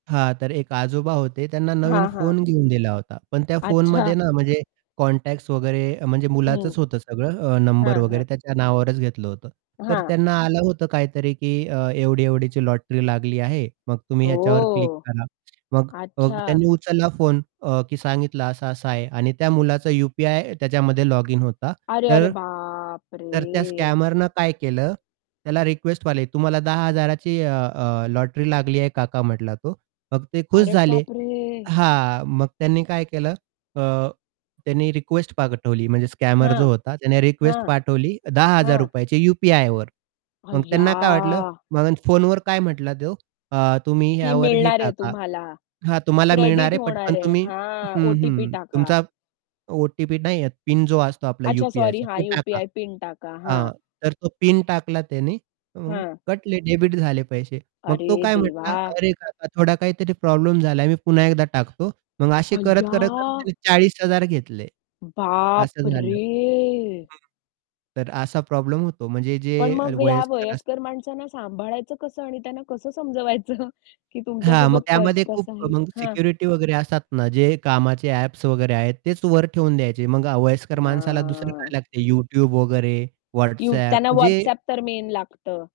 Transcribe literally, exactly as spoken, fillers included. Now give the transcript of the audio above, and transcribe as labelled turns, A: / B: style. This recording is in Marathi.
A: हां, तर एक आजोबा होते त्यांना नवीन
B: हां, हां.
A: फोन घेऊन दिला होता. पण त्या
B: अच्छा.
A: फोनमध्ये ना, म्हणजे कॉन्टॅक्ट्स वगैरे म्हणजे
B: हं.
A: मुलाचंच होतं सगळं अ, नंबर
B: हां,
A: वगैरे
B: हां.
A: त्याच्या नावावरच घेतलं होतं. तर
B: हां.
A: त्यांना आलं होतं काहीतरी की अ, एवढी-एवढीची लॉटरी लागली आहे. मग तुम्ही ह्याच्यावर क्लिक
B: हो.
A: करा. मग
B: अच्छा.
A: त्यांनी उचलला फोन अ, की सांगितलं असा-असा आहे आणि त्या मुलाचा यू-पी-आय त्याच्यामध्ये लॉगिन होता.
B: अरे, अरे
A: तर तर त्या
B: बापरे!
A: स्कॅमरनं काय केलं त्याला रिक्वेस्ट मारली "तुम्हाला दहा हजारा ची अ, अ, लॉटरी लागली आहे काका" म्हटला तो. मग ते खुश
B: अरे
A: झाले.
B: बापरे!
A: हां, मग त्यांनी काय केलं अ, त्यांनी रिक्वेस्ट पाठवली म्हणजे स्कॅमर
B: हां.
A: जो होता त्याने रिक्वेस्ट
B: हां.
A: पाठवली दहा हजार
B: हां.
A: रुपयाची यू-पी-आय वर. मग त्यांना काय वाटलं,
B: अय्या.
A: मग फोन वर काय म्हंटला तो अ, "तुम्ही
B: की
A: ह्यावर हे
B: मिळणारे
A: टाका."
B: तुम्हाला,
A: हां, तुम्हाला मिळणार
B: क्रेडिट
A: आहे पटकन
B: होणार आहे.
A: तुम्ही
B: हां,
A: हं,
B: ओ-टी-पी
A: हं.
B: टाका.
A: तुमचा ओ-टी-पी नाही, पिन जो असतो आपला
B: अच्छा सॉरी
A: यू-पी-आयचा
B: हां,
A: तो टाका.
B: यू-पी-आय पिन टाका, हां.
A: हां, तर तो पिन टाकला त्याने मग
B: हां.
A: कटले डेबिट झाले पैसे. मग तो
B: अरे
A: काय म्हटला
B: देवा!
A: "अरे काका थोडा काहीतरी प्रॉब्लेम झालाय. मी पुन्हा एकदा टाकतो." मग असे करत, करत, करत
B: अय्या!
A: त्याने चाळीस हजार घेतले. असं झालं.
B: बापरे!
A: हं. तर असा प्रॉब्लेम होतो म्हणजे जे
B: पण मग ह्या
A: वयस्कर असतात
B: वयस्कर माणसांना सांभाळायचं कसं आणि त्यांना कसं समजवायचं की तुमच्या
A: हां, मग
B: सोबत क
A: त्यामध्ये खूप
B: कसं आहे?
A: मग
B: हां.
A: सिक्युरिटी वगैरे असतात ना, जे कामाचे ॲप्स वगैरे आहेत तेच वर ठेवून द्यायचे. मग वयस्कर माणसाला दुसरं
B: हां.
A: काय लागते YouTube वगैरे,
B: यू
A: WhatsApp
B: त्यांना
A: म्हणजे
B: WhatsApp तर मेन लागतं.